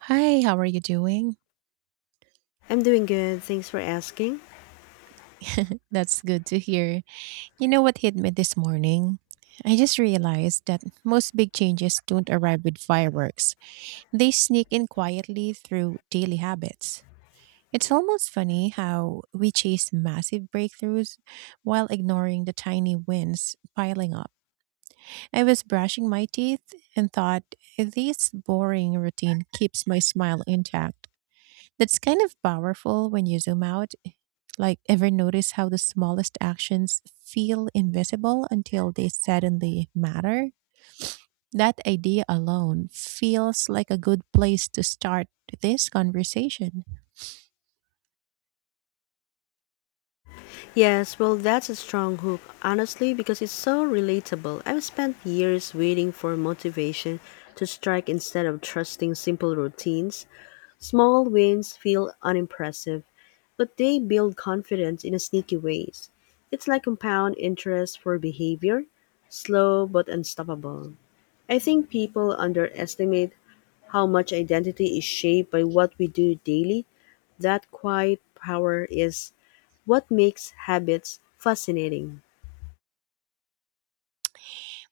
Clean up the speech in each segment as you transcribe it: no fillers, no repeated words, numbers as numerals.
Hi, how are you doing? I'm doing good, thanks for asking. That's good to hear. You know what hit me this morning? I just realized that most big changes don't arrive with fireworks. They sneak in quietly through daily habits. It's almost funny how we chase massive breakthroughs while ignoring the tiny wins piling up. I was brushing my teeth and thought, this boring routine keeps my smile intact. That's kind of powerful when you zoom out. Like, ever notice how the smallest actions feel invisible until they suddenly matter? That idea alone feels like a good place to start this conversation. Yes, well, that's a strong hook, honestly, because it's so relatable. I've spent years waiting for motivation to strike instead of trusting simple routines. Small wins feel unimpressive, but they build confidence in a sneaky ways. It's like compound interest for behavior, slow but unstoppable. I think people underestimate how much identity is shaped by what we do daily. That quiet power is what makes habits fascinating.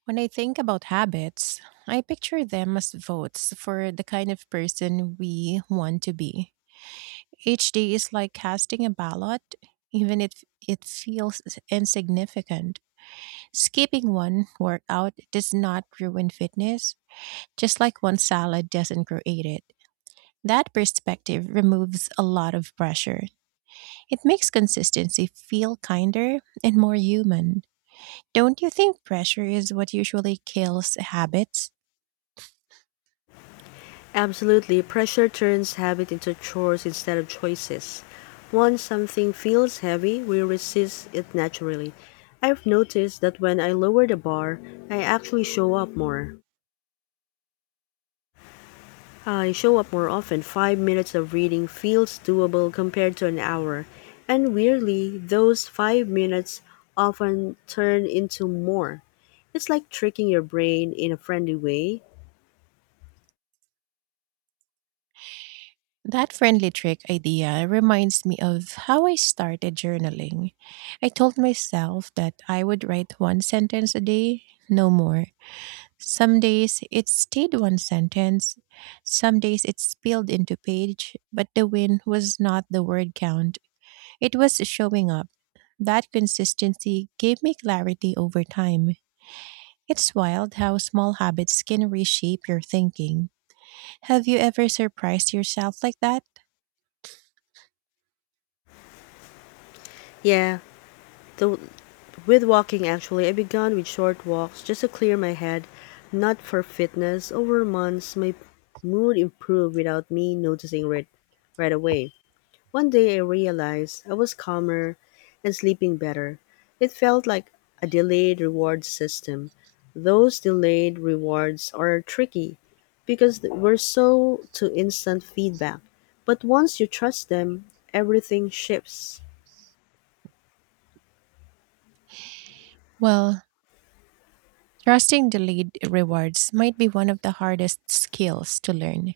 When I think about habits, I picture them as votes for the kind of person we want to be. Each day is like casting a ballot, even if it feels insignificant. Skipping one workout does not ruin fitness just like one salad doesn't create it. That perspective removes a lot of pressure. It makes consistency feel kinder and more human. Don't you think pressure is what usually kills habits? Absolutely, pressure turns habit into chores instead of choices. Once something feels heavy, we resist it naturally. I've noticed that when I lower the bar, I actually show up more. I show up more often. 5 minutes of reading feels doable compared to an hour. And weirdly, those 5 minutes often turn into more. It's like tricking your brain in a friendly way. That friendly trick idea reminds me of how I started journaling. I told myself that I would write one sentence a day, no more. Some days it stayed one sentence, some days it spilled into page, but the win was not the word count. It was showing up. That consistency gave me clarity over time. It's wild how small habits can reshape your thinking. Have you ever surprised yourself like that? Yeah, th- with walking, actually, I began with short walks just to clear my head, not for fitness. Over months, my mood improved without me noticing it right away. One day, I realized I was calmer and sleeping better. It felt like a delayed reward system. Those delayed rewards are tricky because we're so to instant feedback. But once you trust them, everything shifts. Well, trusting delayed rewards might be one of the hardest skills to learn.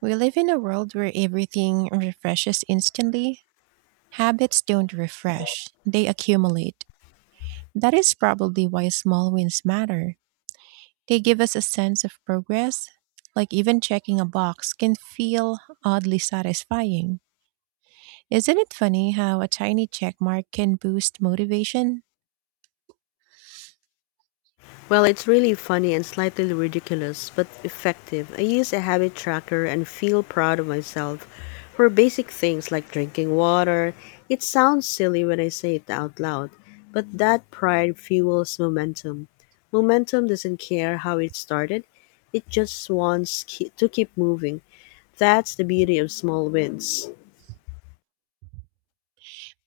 We live in a world where everything refreshes instantly. Habits don't refresh, they accumulate. That is probably why small wins matter. They give us a sense of progress, like even checking a box can feel oddly satisfying. Isn't it funny how a tiny check mark can boost motivation? Well, it's really funny and slightly ridiculous, but effective. I use a habit tracker and feel proud of myself for basic things like drinking water. It sounds silly when I say it out loud, but that pride fuels momentum. Momentum doesn't care how it started, it just wants to keep moving. That's the beauty of small wins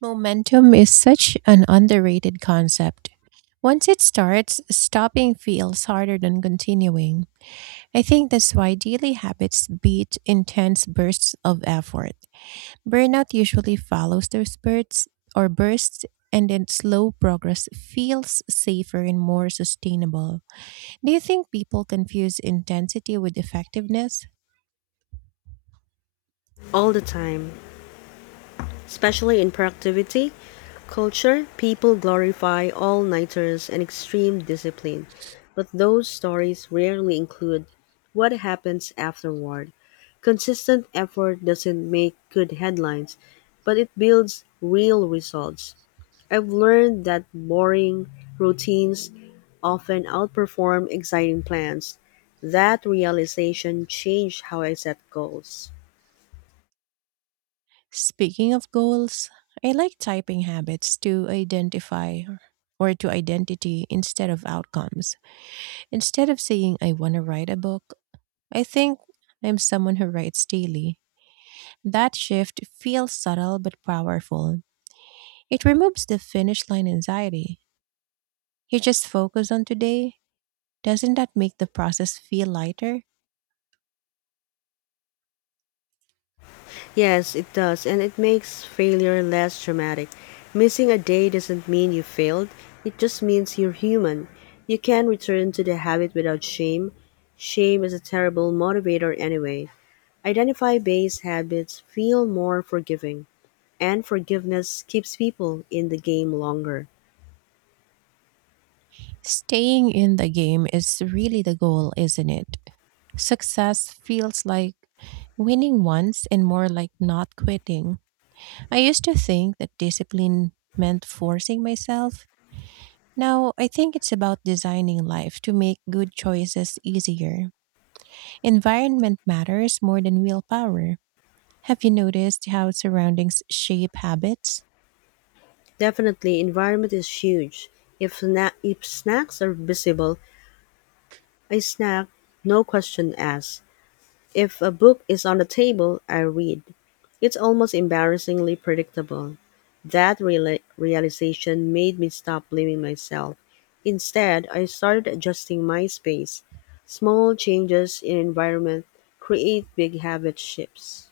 Momentum is such an underrated concept. Once it starts, stopping feels harder than continuing. I think that's why daily habits beat intense bursts of effort. Burnout usually follows those spurts or bursts, and then slow progress feels safer and more sustainable. Do you think people confuse intensity with effectiveness? all the time, especially in productivity. Culture, people glorify all nighters and extreme discipline, but those stories rarely include what happens afterward. Consistent effort doesn't make good headlines, but it builds real results. I've learned that boring routines often outperform exciting plans. That realization changed how I set goals. Speaking of goals, I like typing habits to identify or to identity instead of outcomes. Instead of saying, I want to write a book, I think I'm someone who writes daily. That shift feels subtle but powerful. It removes the finish line anxiety. You just focus on today. Doesn't that make the process feel lighter? Yes, it does, and it makes failure less dramatic. Missing a day doesn't mean you failed, it just means you're human. You can return to the habit without shame. Shame is a terrible motivator anyway. Identify based habits feel more forgiving, and forgiveness keeps people in the game longer. Staying in the game is really the goal, isn't it? Success feels like winning once and more like not quitting. I used to think that discipline meant forcing myself. Now, I think it's about designing life to make good choices easier. Environment matters more than willpower. Have you noticed how surroundings shape habits? Definitely, environment is huge. If snacks are visible, I snack, no question asked. If a book is on the table, I read. It's almost embarrassingly predictable. That realization made me stop blaming myself. Instead, I started adjusting my space. Small changes in environment create big habit shifts.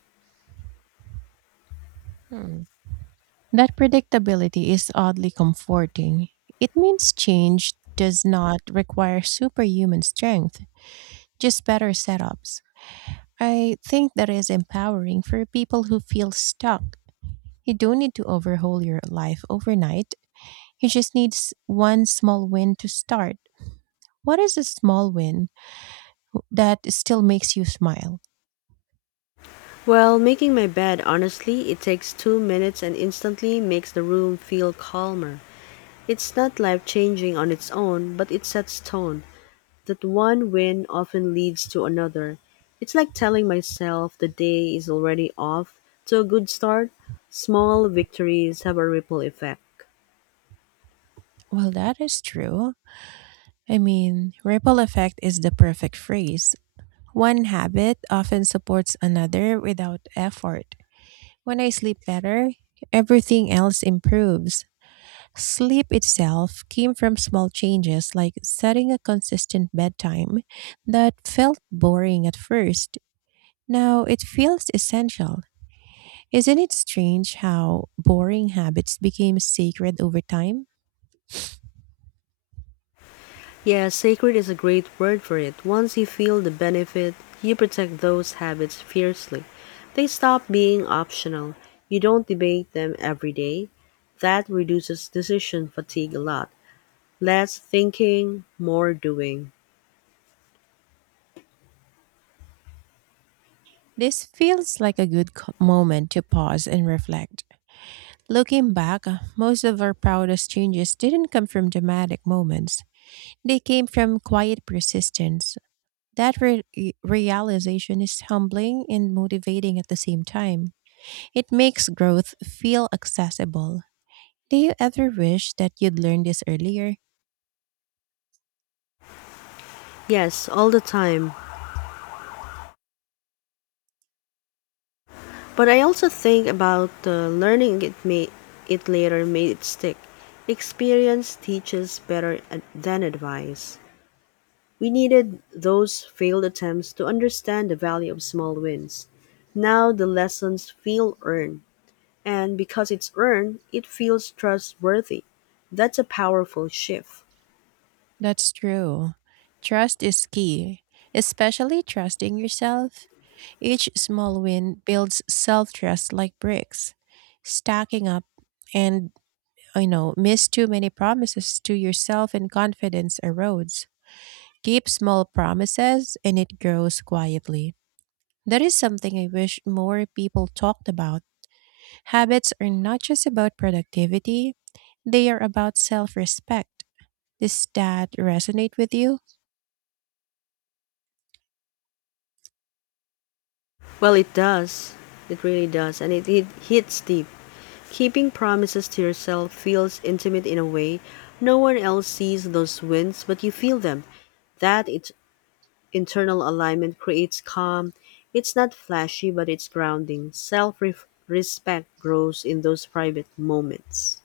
That predictability is oddly comforting. It means change does not require superhuman strength, just better setups. I think that is empowering for people who feel stuck. You don't need to overhaul your life overnight. You just need one small win to start. What is a small win that still makes you smile? Well, making my bed, honestly, it takes 2 minutes and instantly makes the room feel calmer. It's not life changing on its own, but it sets tone. That one win often leads to another. It's like telling myself the day is already off to a good start. Small victories have a ripple effect. Well, that is true. I mean, ripple effect is the perfect phrase. One habit often supports another without effort. When I sleep better, everything else improves. Sleep itself came from small changes like setting a consistent bedtime that felt boring at first. Now it feels essential. Isn't it strange how boring habits became sacred over time? Yeah, sacred is a great word for it. Once you feel the benefit, you protect those habits fiercely. They stop being optional. You don't debate them every day. That reduces decision fatigue a lot. Less thinking, more doing. This feels like a good moment to pause and reflect. Looking back, most of our proudest changes didn't come from dramatic moments. They came from quiet persistence. That realization is humbling and motivating at the same time. It makes growth feel accessible. Do you ever wish that you'd learned this earlier? Yes, all the time. But I also think about the learning it made it later made it stick. Experience teaches better than advice. We needed those failed attempts to understand the value of small wins. Now the lessons feel earned, and because it's earned, it feels trustworthy. That's a powerful shift. That's true. Trust is key, especially trusting yourself. Each small win builds self trust like bricks, stacking up and miss too many promises to yourself and confidence erodes. Keep small promises and it grows quietly. That is something I wish more people talked about. Habits are not just about productivity, they are about self respect. Does that resonate with you? Well, it does. It really does. And it hits deep. Keeping promises to yourself feels intimate in a way no one else sees those wins, but you feel them. That internal alignment creates calm. It's not flashy, but it's grounding. Self respect grows in those private moments.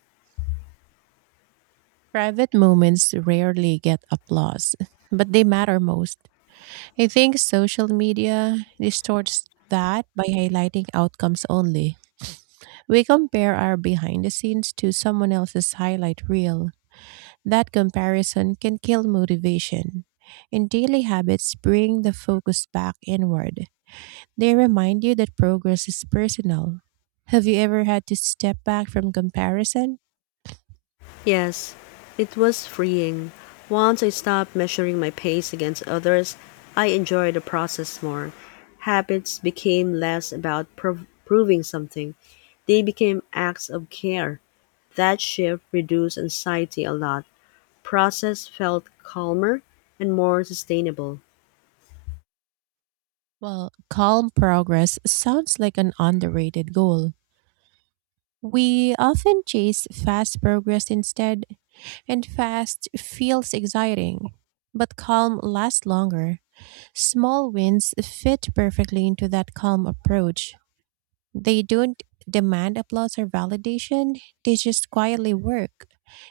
Private moments rarely get applause, but they matter most. I think social media distorts that by highlighting outcomes only. We compare our behind the scenes to someone else's highlight reel. That comparison can kill motivation. And daily habits bring the focus back inward. They remind you that progress is personal. Have you ever had to step back from comparison? Yes, it was freeing. Once I stopped measuring my pace against others, I enjoyed the process more. Habits became less about proving something, they became acts of care. That shift reduced anxiety a lot. Process felt calmer and more sustainable. Well, calm progress sounds like an underrated goal. We often chase fast progress instead, and fast feels exciting, but calm lasts longer. Small wins fit perfectly into that calm approach. They don't demand applause or validation, they just quietly work.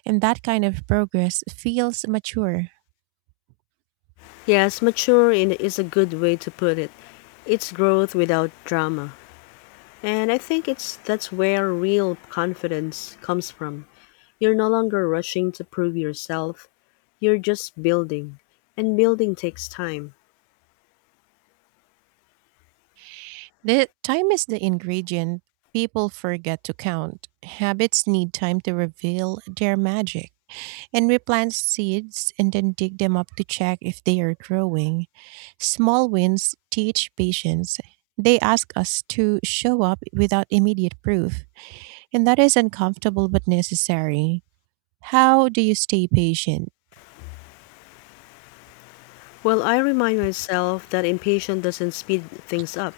And that kind of progress feels mature. Yes, mature is a good way to put it. It's growth without drama. And I think it's that's where real confidence comes from. You're no longer rushing to prove yourself. You're just building. And building takes time. The time is the ingredient people forget to count. Habits need time to reveal their magic. And we plant seeds and then dig them up to check if they are growing. Small wins teach patience. They ask us to show up without immediate proof. And that is uncomfortable but necessary. How do you stay patient? Well, I remind myself that impatience doesn't speed things up.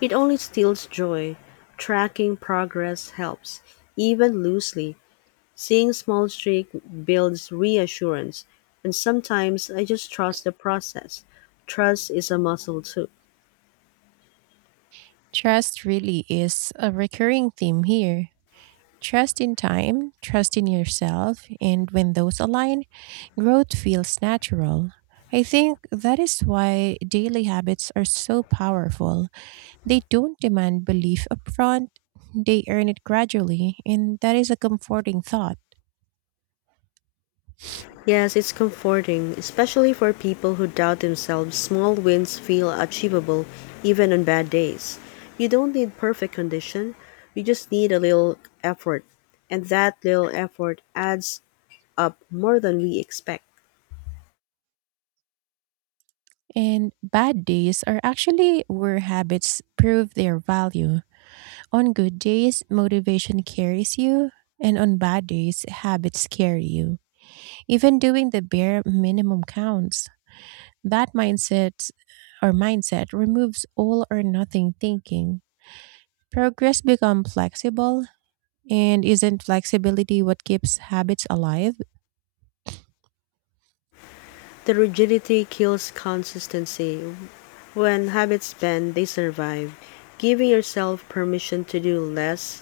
It only steals joy. Tracking progress helps, even loosely. Seeing small streak builds reassurance. And sometimes I just trust the process. Trust is a muscle too. Trust really is a recurring theme here. Trust in time, trust in yourself, and when those align, growth feels natural. I think that is why daily habits are so powerful. They don't demand belief upfront, they earn it gradually, and that is a comforting thought. Yes, it's comforting, especially for people who doubt themselves. Small wins feel achievable even on bad days. You don't need perfect condition, you just need a little effort. And that little effort adds up more than we expect. And bad days are actually where habits prove their value. On good days, motivation carries you, and on bad days, habits carry you. Even doing the bare minimum counts. That mindset or mindset removes all or nothing thinking. Progress becomes flexible, and isn't flexibility what keeps habits alive? The rigidity kills consistency. When habits bend, they survive. Giving yourself permission to do less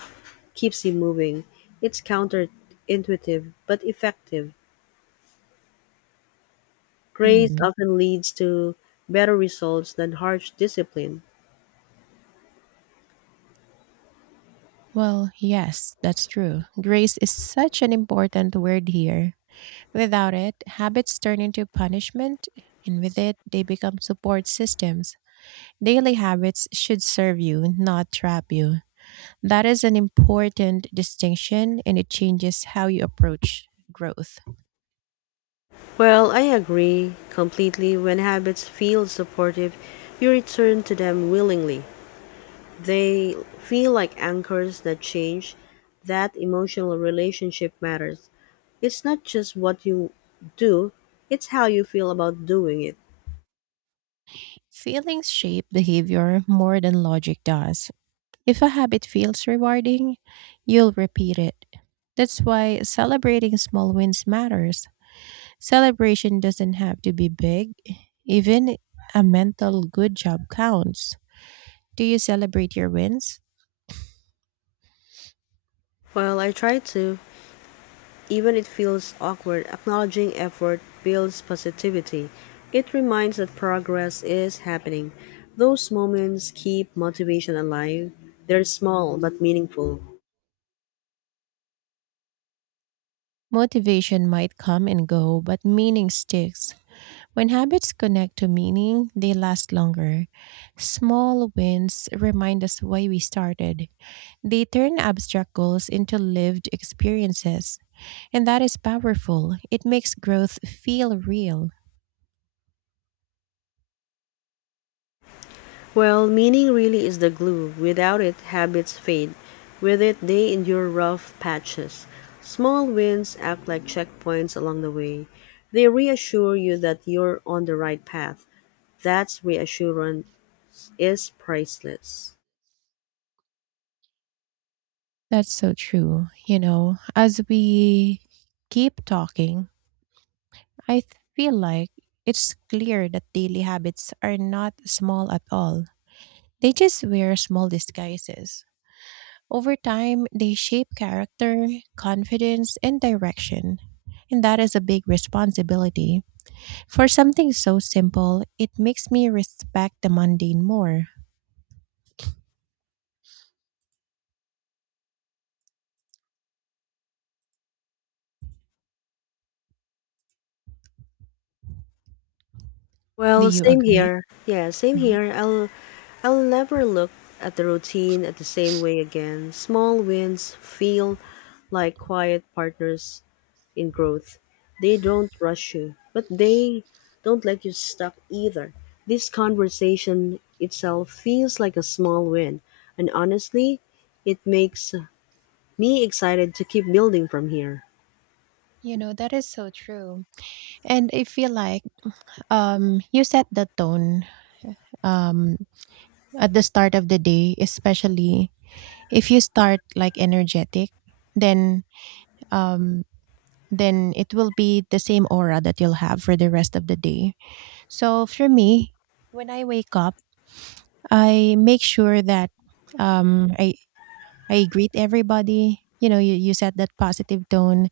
keeps you moving. It's counterintuitive but effective. Hmm. Praise often leads to better results than harsh discipline. Well, yes, that's true. Grace is such an important word here. Without it, habits turn into punishment, and with it, they become support systems. Daily habits should serve you, not trap you. That is an important distinction and it changes how you approach growth. Well, I agree completely. When habits feel supportive, you return to them willingly. They feel like anchors that change. That emotional relationship matters. It's not just what you do, it's how you feel about doing it. Feelings shape behavior more than logic does. If a habit feels rewarding, you'll repeat it. That's why celebrating small wins matters. Celebration doesn't have to be big, even a mental good job counts. Do you celebrate your wins? Well, I try to. Even it feels awkward, acknowledging effort builds positivity. It reminds that progress is happening. Those moments keep motivation alive. They're small but meaningful. Motivation might come and go, but meaning sticks. When habits connect to meaning, they last longer. Small wins remind us why we started. They turn abstract goals into lived experiences. And that is powerful. It makes growth feel real. Well, meaning really is the glue. Without it, habits fade. With it, they endure rough patches. Small wins act like checkpoints along the way. They reassure you that you're on the right path. That's reassurance is priceless. That's so true. You know, as we keep talking, I feel like it's clear that daily habits are not small at all. They just wear small disguises. Over time, they shape character, confidence, and direction. And that is a big responsibility. For something so simple, it makes me respect the mundane more. Do Well, you same agree? here. Yeah, same Mhm. here. I'll never look at the routine at the same way again. Small wins feel like quiet partners in growth. They don't rush you, but they don't let you stuck either. This conversation itself feels like a small win, and honestly, it makes me excited to keep building from here. You know, that is so true. And I feel like you set the tone um, at the start of the day, especially if you start like energetic, then um, then it will be the same aura that you'll have for the rest of the day. So for me, when I wake up, I make sure that um, I I greet everybody. You know, you set that positive tone,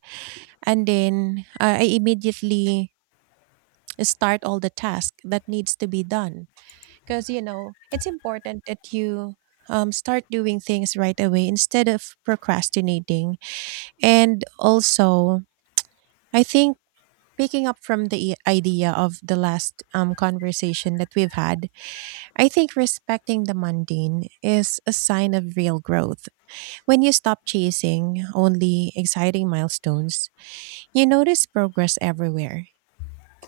and then I immediately start all the task that needs to be done because you know it's important that you start doing things right away instead of procrastinating. And also, I think picking up from the idea of the last conversation that we've had, I think respecting the mundane is a sign of real growth. When you stop chasing only exciting milestones, you notice progress everywhere.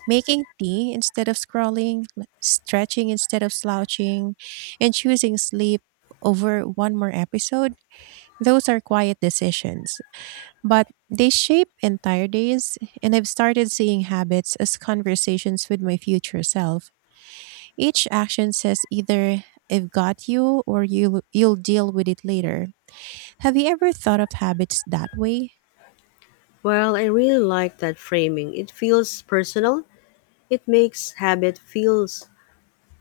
Making tea instead of scrolling, stretching instead of slouching, and choosing sleep over one more episode, those are quiet decisions but they shape entire days, and I've started seeing habits as conversations with my future self. Each action says either I've got you or you'll deal with it later. Have you ever thought of habits that way? Well, I really like that framing. It feels personal. It makes habit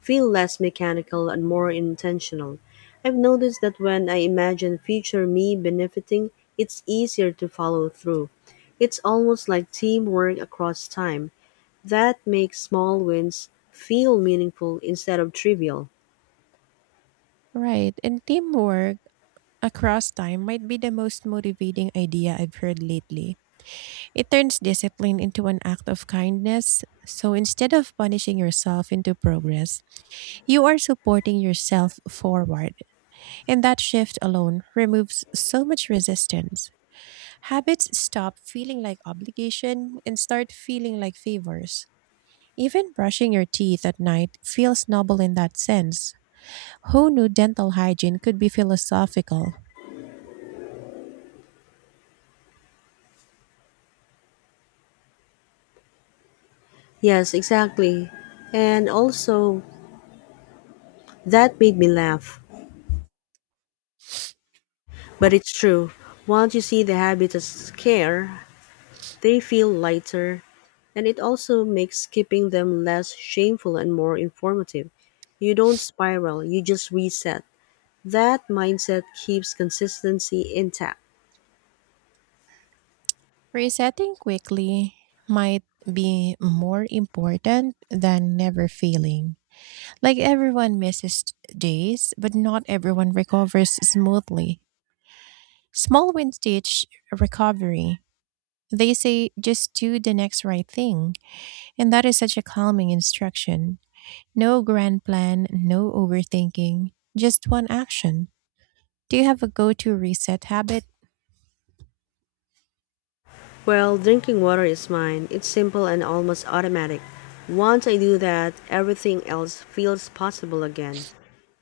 feel less mechanical and more intentional. I've noticed that when I imagine future me benefiting, it's easier to follow through. It's almost like teamwork across time. That makes small wins feel meaningful instead of trivial. Right, and teamwork across time might be the most motivating idea I've heard lately. It turns discipline into an act of kindness. So instead of punishing yourself into progress, you are supporting yourself forward. And that shift alone removes so much resistance. Habits stop feeling like obligation and start feeling like favors. Even brushing your teeth at night feels noble in that sense. Who knew dental hygiene could be philosophical? Yes, exactly. And also, that made me laugh. But it's true. Once you see the habits as care, they feel lighter. And it also makes keeping them less shameful and more informative. You don't spiral, you just reset. That mindset keeps consistency intact. Resetting quickly might be more important than never failing. Like everyone misses days, but not everyone recovers smoothly. Small wins teach recovery. They say just do the next right thing, and that is such a calming instruction. No grand plan, no overthinking, just one action. Do you have a go to reset habit? Well, drinking water is mine. It's simple and almost automatic. Once I do that, everything else feels possible again.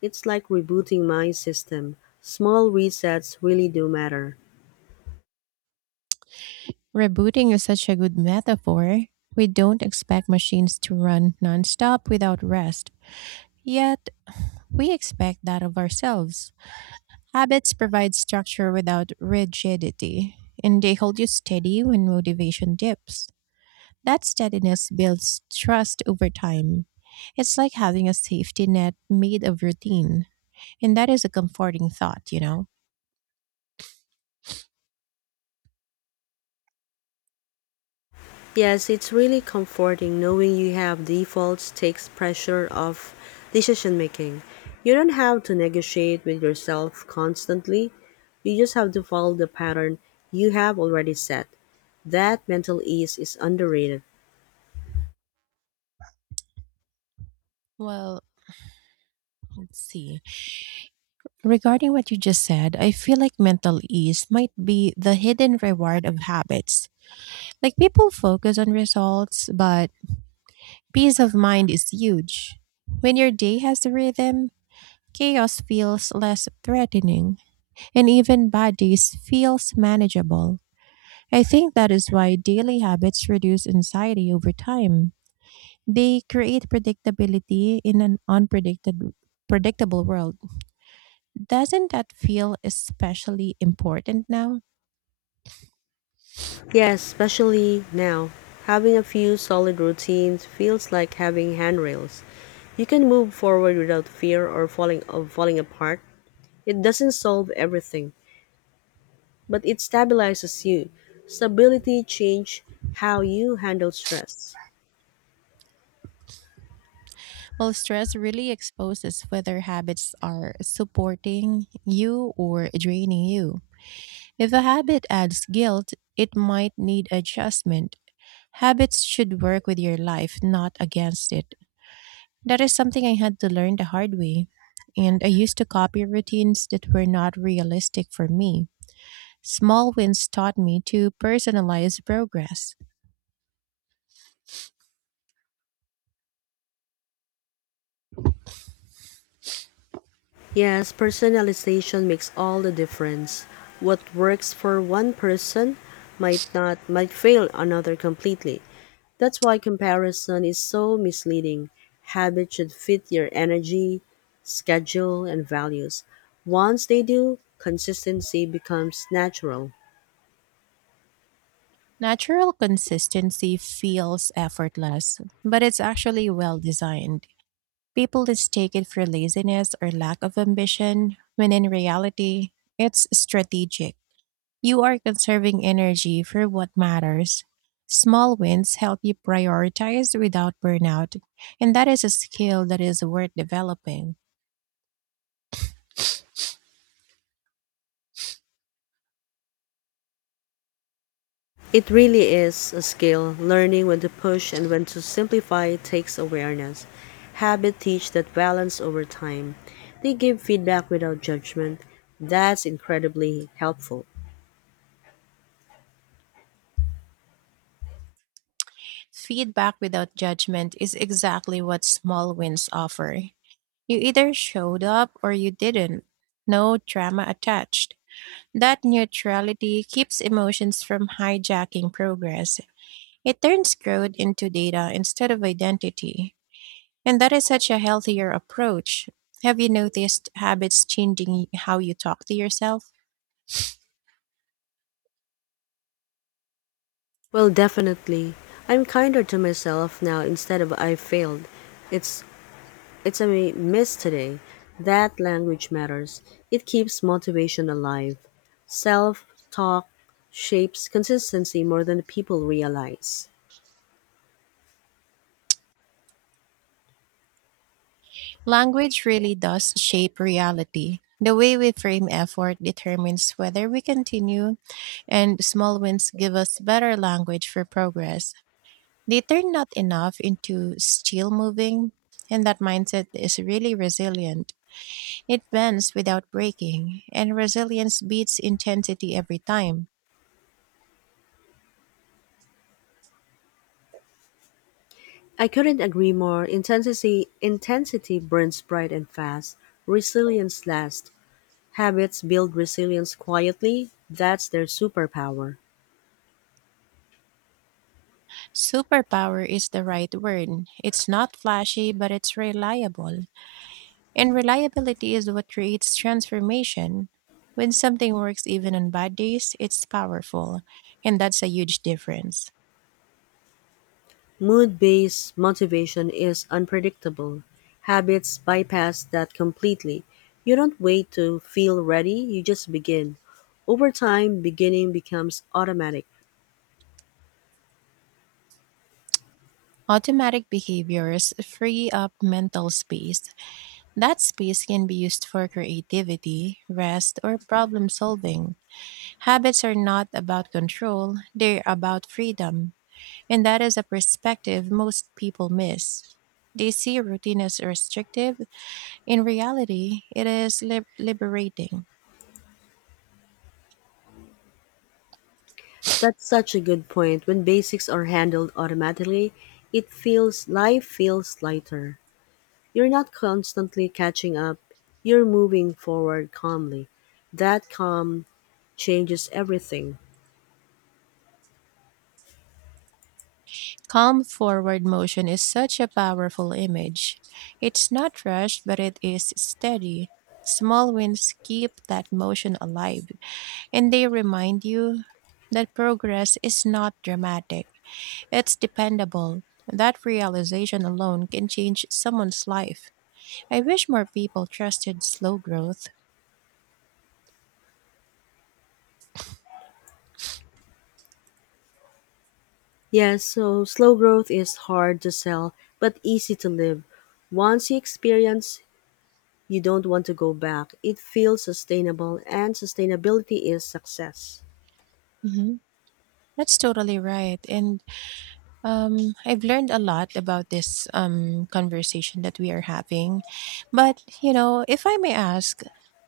It's like rebooting my system. Small resets really do matter. Rebooting is such a good metaphor. We don't expect machines to run nonstop without rest, yet, we expect that of ourselves. Habits provide structure without rigidity, and they hold you steady when motivation dips. That steadiness builds trust over time. It's like having a safety net made of routine. And that is a comforting thought, you know? Yes, it's really comforting knowing you have defaults takes pressure off decision making. You don't have to negotiate with yourself constantly. You just have to follow the pattern you have already set. That mental ease is underrated. Well, let's see. Regarding what you just said, I feel like mental ease might be the hidden reward of habits. Like people focus on results, but peace of mind is huge. When your day has a rhythm, chaos feels less threatening, and even bad days feels manageable. I think that is why daily habits reduce anxiety over time. They create predictability in an unpredicted predictable world. Doesn't that feel especially important now? Yes, especially now. Having a few solid routines feels like having handrails. You can move forward without fear or falling of falling apart. It doesn't solve everything, but it stabilizes you. Stability change how you handle stress. Well, stress really exposes whether habits are supporting you or draining you. If a habit adds guilt, it might need adjustment. Habits should work with your life, not against it. That is something I had to learn the hard way. And I used to copy routines that were not realistic for me. Small wins taught me to personalize progress. Yes, personalization makes all the difference. What works for one person might not might fail another completely. That's why comparison is so misleading. Habits should fit your energy, schedule, and values. Once they do, consistency becomes natural. Natural consistency feels effortless, but it's actually well designed. People mistake it for laziness or lack of ambition, when in reality, it's strategic. You are conserving energy for what matters. Small wins help you prioritize without burnout, and that is a skill that is worth developing. It really is a skill. Learning when to push and when to simplify takes awareness. Habit teach that balance over time. They give feedback without judgment. That's incredibly helpful. Feedback without judgment is exactly what small wins offer. You either showed up or you didn't. No drama attached. That neutrality keeps emotions from hijacking progress. It turns growth into data instead of identity. And that is such a healthier approach. Have you noticed habits changing how you talk to yourself? Well, definitely. I'm kinder to myself now instead of I failed. It's it's a miss today. That language matters. It keeps motivation alive. Self-talk shapes consistency more than people realize. Language really does shape reality. The way we frame effort determines whether we continue, and small wins give us better language for progress. They turn not enough into still moving, and that mindset is really resilient. It bends without breaking, and resilience beats intensity every time. I couldn't agree more. Intensity burns bright and fast. Resilience lasts. Habits build resilience quietly. That's their superpower. Superpower is the right word. It's not flashy, but it's reliable. And reliability is what creates transformation. When something works even on bad days, it's powerful. And that's a huge difference. Mood-based motivation is unpredictable. Habits bypass that completely. You don't wait to feel ready, you just begin. Over time, beginning becomes automatic. Automatic behaviors free up mental space. That space can be used for creativity, rest, or problem solving. Habits are not about control, they're about freedom. And that is a perspective most people miss. They see routine as restrictive. In reality, it is liberating. That's such a good point. When basics are handled automatically, it feels life feels lighter. You're not constantly catching up, you're moving forward calmly. That calm changes everything. Calm forward motion is such a powerful image. It's not rushed, but it is steady. Small wins keep that motion alive, and they remind you that progress is not dramatic, it's dependable. That realization alone can change someone's life. I wish more people trusted slow growth. Yes, so slow growth is hard to sell, but easy to live. Once you experience, you don't want to go back. It feels sustainable, and sustainability is success. Mhm. That's totally right. And I've learned a lot about this conversation that we are having. But, you know, if I may ask,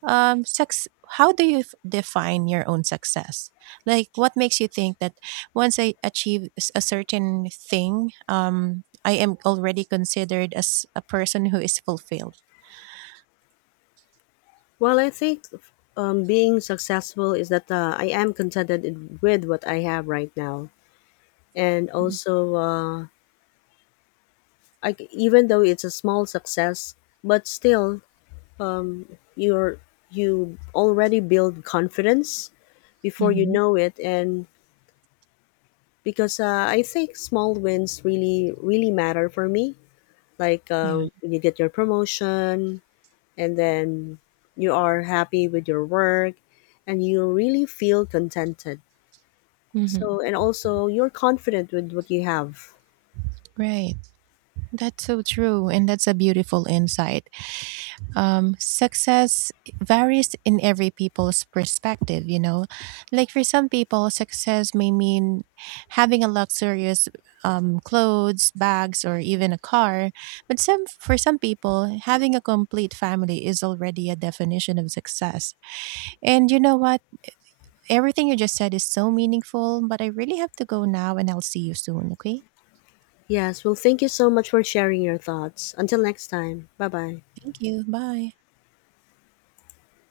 um, sex, how do you define your own success? Like, what makes you think that once I achieve a certain thing, I am already considered as a person who is fulfilled? Well, I think being successful is that I am contented with what I have right now, and also even though it's a small success, but still you're you already build confidence before you Hmm. know it. And because I think small wins really really matter for me, like Yeah. when you get your promotion, and then you are happy with your work and you really feel contented, Hmm. so and also you're confident with what you have. Right. That's so true. And that's a beautiful insight. Success varies in every people's perspective, you know, like for some people success may mean having a luxurious clothes, bags, or even a car, but some for some people having a complete family is already a definition of success. And you know what, everything you just said is so meaningful, but I really have to go now, and I'll see you soon, okay? Yes, well, thank you so much for sharing your thoughts. Until next time, bye bye. Thank you. Bye.